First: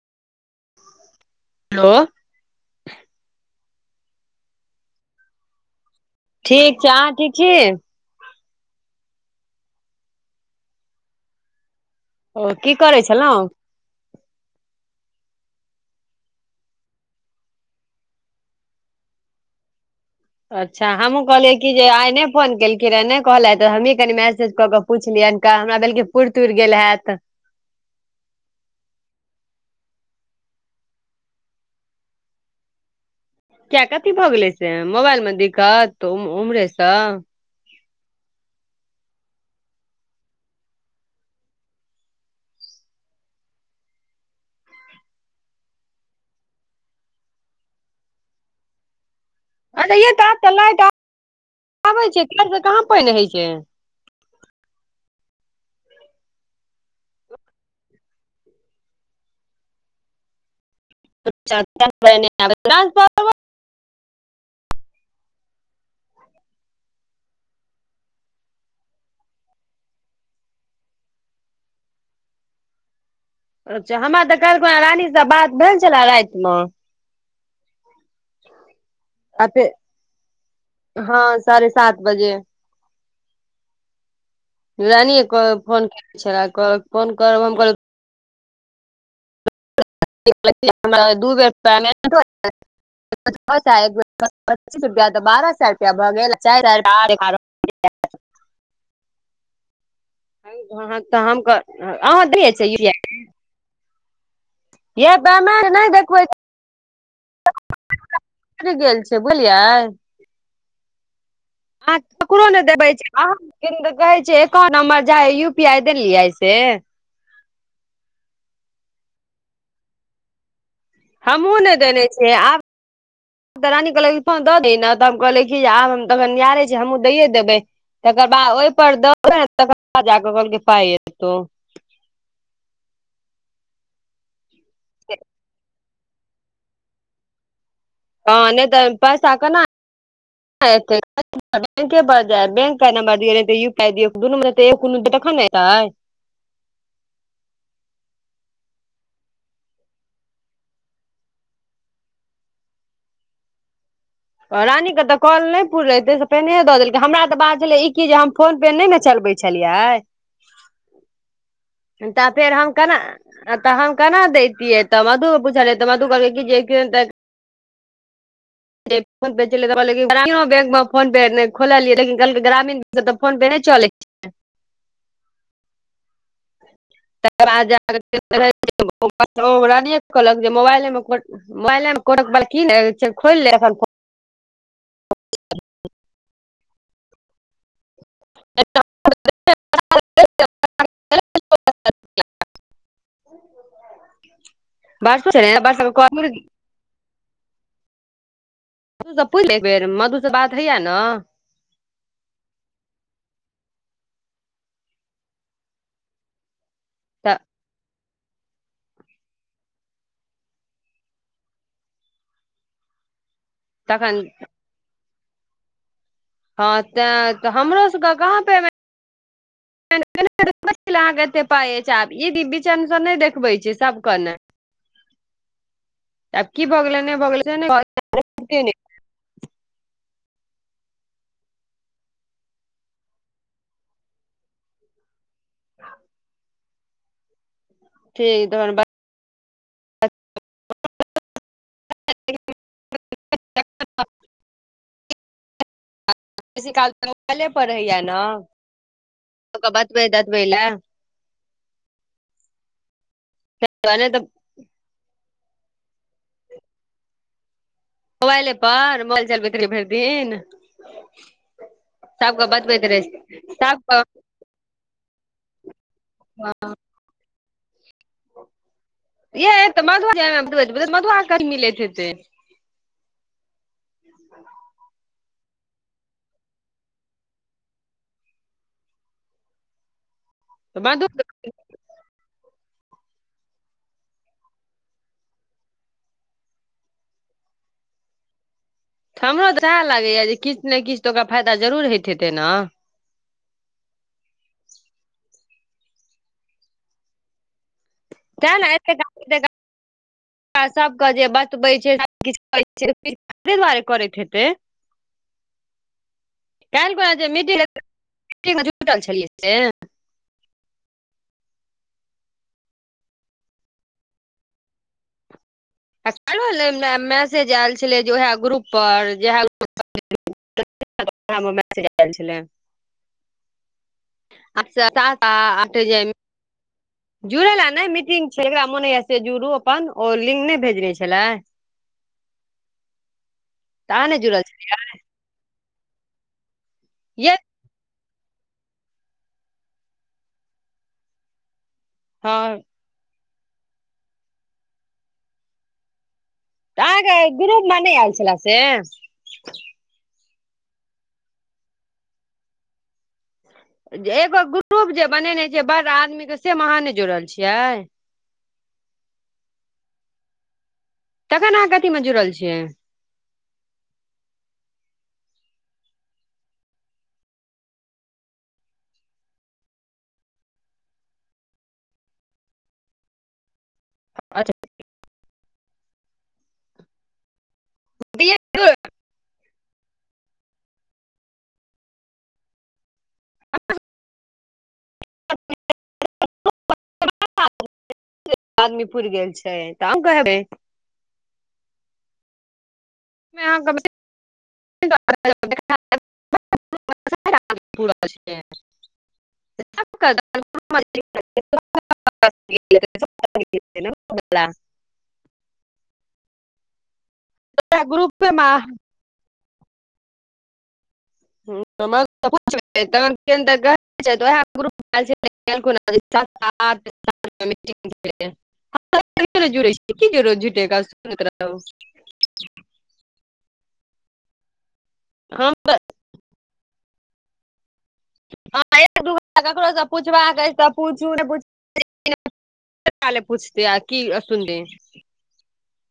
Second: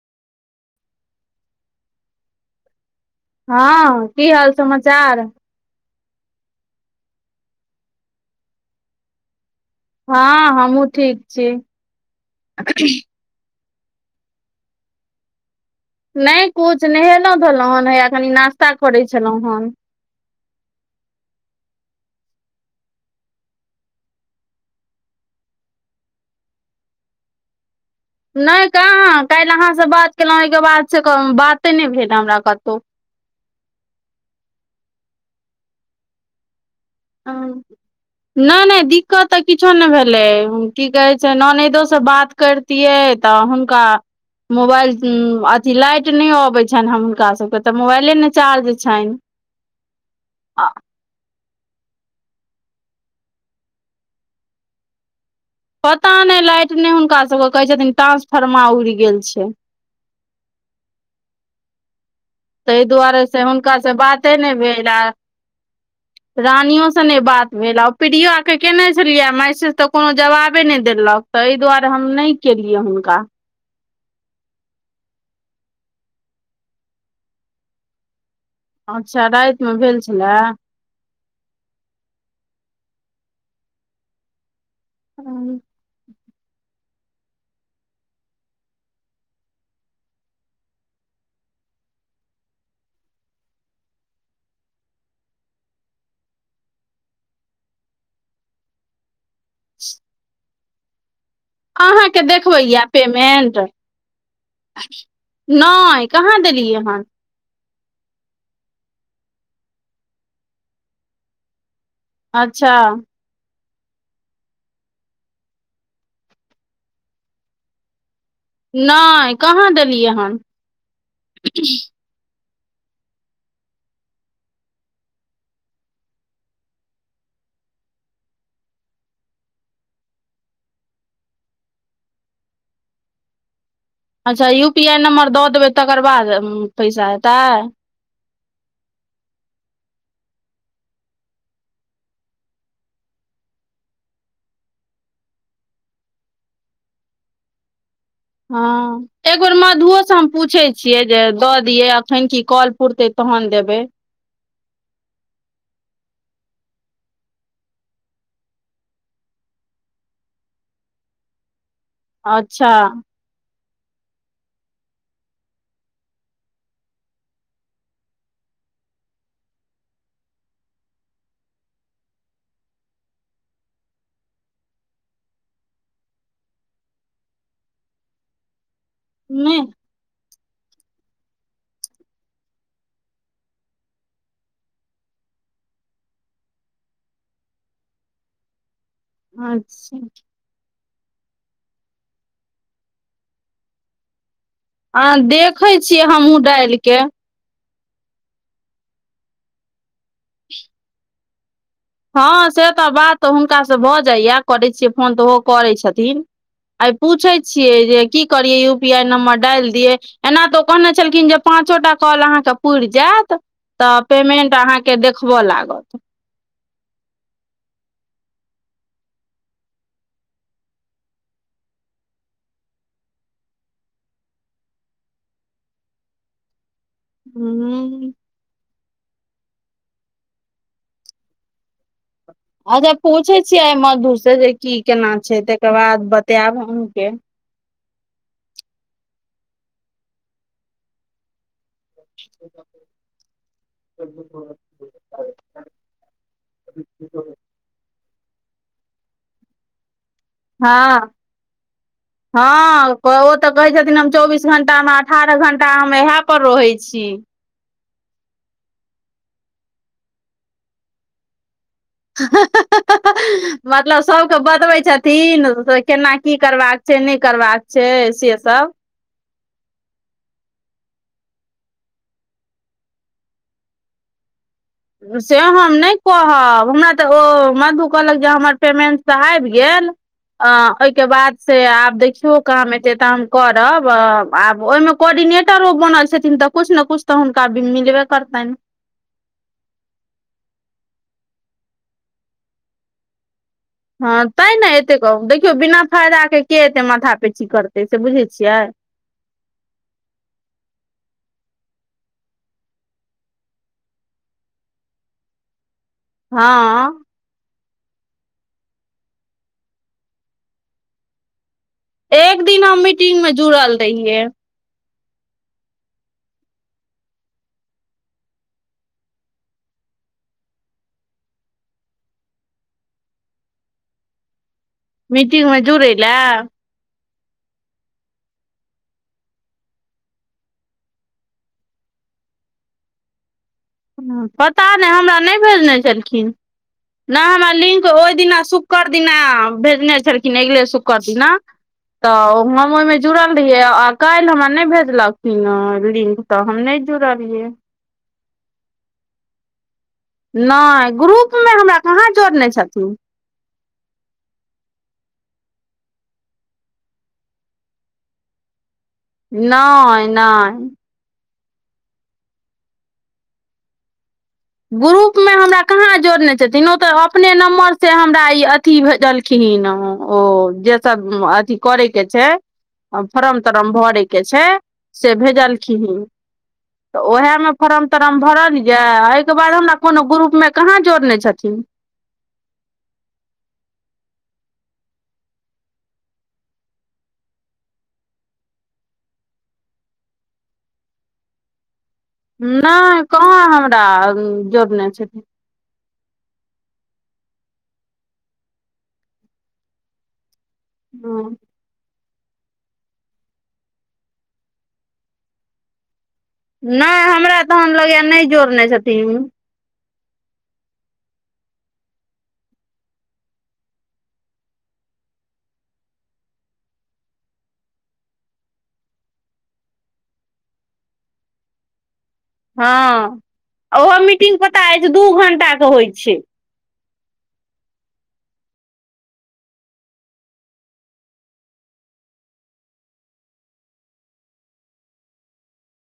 Hello हँ किी हाल समाचार ठीक छ आह ठीक छी हँ हमहुँ ठीक छी ओ की करै छलो नहि कुछु नहेलहु धोलहुँ हेन हैया कनि नास्ता करै छलहुँ हन अच्छा हमहहुँ कहलियै कि जे आइ नहि फोन केलखिन रहे नहि कहले तऽ हमहीँ कनि मैसेज कऽ क पुछलिया हमरा देलकिन पुरि तुरि गेल हैत नहि कहाँ काल्हि अहाँसँ बात केलहुँ ओहिके बाद से बाते नहि भेल हमरा कतो किया कथी भऽ गेलै से मोबाइल मे दिखत उमहरे सँ ह नहि नहि दिक्कत तऽ किछो नहि भेलै की कहे छै ननैदो से बात करतियै तऽ हुनका मोबाइल अथी लाइट नहि अबैत छनि हुनका सभके तऽ मोबाइले ने चार्ज छनि अच्छा काज तऽ लाग आब छै काज त कहाँ पानि होइत छै पता नहि लाइट नहि हुनकास सभके कहैत छथिन ट्रान्सफर्मा उड़ि गेल छै ताहि दुआरे [unintelligible] से हुनका से बाते नहि भेल रानियो ब मेला पीडियो आ के केने छलियए मैसेज तऽ कोनो जवाबे ने देलक त एहि दुआरे हम नहि के लिय हुनका अच्छा हमरा तऽ कहलकखुना रानीसँ बात भेल छले राति मे अच्छा आ राति फेर मे भेल छलए हँ साढ़े सात बजे रानीे फोन क छल फोन करब हम कहल हमरा दू बेर प [unintelligible] चीस रप बारहएु भ [unintelligible] ह तऽ हम अहाँकेँ अहाँ दै देखबै छै यए पेमेन्ट य पेमेंट नहि देखबै कहाँ देलिय हन गेल छै बोझलियै ह ककरो नहि अच्छा देबै छै अह कहै छ एकाउंट नंबर जा यू पी आई देलियै से नहि कहाँ देलियै हन हमहुँ नहि देने छियै आब तऽ रानी कहलक फोन दऽ दे ने तऽ हम कहले कि आब हम तखन यारे छी हमहूँ दैये देबै तकर बाद ओहिपर दौ तकर बाद जाकऽ कहलक पाइ एतौ अच्छा यू पी आइ नम्बर दऽ देबै तकर बाद पैसा हेतै हँ नहि तऽ पैसा कना बैंके पर जा बैंक नं्बर दिय यू पीय दुनू मेू तखन ने एतै हँ एक बेेर मधुओसँ हम पूछैत छियै जे दऽ दियै अखन की कल पुरतै तहन देबै रानी के तऽ कॉल नहि पूुरेे से पेने दऽ देलकै हमरा तऽ बात छले ई की जे हम फोन पे नहि ने चलबे छी प छलियै तऽ फेर हम अच्छा केना तऽ हम केना दैतियै तऽ मधु के पूछलियै तऽ मधु कहै जे [inaudible] फोन ग्रामो बैंक फोनपे खोलियै लिनलक ग्रामीण बैंक सब तऽ फोन पे नहि चलै [unintelligible] कहलक नहि जे मोबाइले मे मोबाइल मे को की खोल ले [unintelligible] अच्छा [inaudible] आ वर्षो छलै, देखे वर्षा के छियै कॉल पुरि हमहहुँ डालि के त पुछि एक बेर मधु से बात हैया ने हँ से तऽ बात हुनकास से भऽ जाइया करैत छियै फोन तऽ ओहो करैत छथिन आ पूछै तऽ छियै जे की करियै यू पी आई नं्बर डालि दियै एना तऽ ओ कहने छलखिन जे पाँचो टा कल अहाँके पूुरि जायत तऽ तखन पेमेंट अहाँके देखबय लागत हँ ते तऽ हमरो सबके कहाँ पे [unintelligible] अहाँके एते पाइ आब ईी विचनसँ नहि देखबै छी सबके ने आब की बगल ने बगल हूँ अच्छा पूछे छियै मधुर से जे की केना छै तकर बाद बतायब अहूँके ठीक धनवाद [unintelligible] बेसि काल पर रहैया ने बतबब हँ हँ ओ तऽ कहै नहि तऽ छथिनौबीस बी घंटा मे अठारह घं्टा हम इएह पर रहै छी मोबाइले पर मोबाइल चलबैत रहि भरि दिन सबके बतबैत रहे मतलब सबके बतबै छथिन से केना की करबाक छै नहि करबाक छै छै स सब ए मधु मधु आ क मिले छै से से हम नहि कहब हमरा तऽ ओ मधु कहलक जे हमर पेमेंट तऽ आबि गेल अ ओहिके मधु बाद से आब देखियौ काम एते ताम करब आब ओहिमे कोर्डिनेटरो बनल छथिन तऽ कछु ने कछ तऽ हुनका अभी मिलबे करताै ने ऽ हमरो तऽ इएह लागैएा जे किछु ने किछु तऽ ओकरा फायदा जरूर होइत हेतै ने हँ तै ने एतेक कहू देखियौ बिना फायदााके के एते माथा पेची करतै से बुझैत छियै [inaudible] सबके जे बतबै छैे दुआरे करैत हेतै [inaudible] हँ काल्हि जेट जुटल छलियै से एक दिन हम मीटिंग मे जुड़ल रहियै आ काल्हि मैसेज आयल छलै जे उएह ग्रुपपर जएह गुप मैसेज एल छलै अचछा त त मीटिंगमे आठ जुड़ै जाएमे लए जुड़ ला मीटिंग छै एकरा मोन य जुड़ू अपन ओ लिंक नहि भेज छै तऽ अहाँ ह नहि जुड़ल पता नहि हमरा नहि भेजने छलखिन नहि छलियै हमरा लिंक ओहि दिना शुक्र दिना भेजने छलखिन अगिले शुक्क्र दिना हँ तऽ हम ओहिमे जुड़ल रहियै आ काल्हि हमरा नहि भेजलखिन लिंक तऽ हम नहि जुड़लियै मने आयल छल से नहि ग्रुपमे हमरा कहाँ जोड़ने छथिन एगो ग्रुप जे बनेने छै बड़ आदमी के सेमे अहाँ नहि जोड़ल छियै नहि नहि तखन अहाँ गति मे जुड़ल छियै ग्रुपमे हमरा कहाँ जोड़ने छथिन ओ तऽ अपने नम्बरसँ हमरा ई अी भेजलखिन ओ जे सब अथी करे के छै आ फरम तरम भरयके छै अच्छा से भेजलखिन तऽ ओएहे मे फार्म तार्म कहिया भर ने जाय कोनो ग्रुप मे कहाँ जोड़ने छथिन [unintelligible] [inaudible] आदमी पूरा गेल छै तऽ कहबै। नहि कहाँ हमरा जोड़ने छथिन [unintelligible] [unintelligible] हँ [unintelligible] नहि, हमरा तऽ ओहन लगै नहि जोड़ने छथिन। [unintelligible] आहा [unintelligible] [unintelligible] जोड़ै जऽ झुटे सु। [unintelligible] हँ, ओहो मीटिंगकेँ पता अछि, दू घण्टाके होइत छै। हँ, एक दू घड़ी ककरोसँ पुछबाक अछि तऽ पूछू। कत्ते कले पूछते आ, की सुन दे?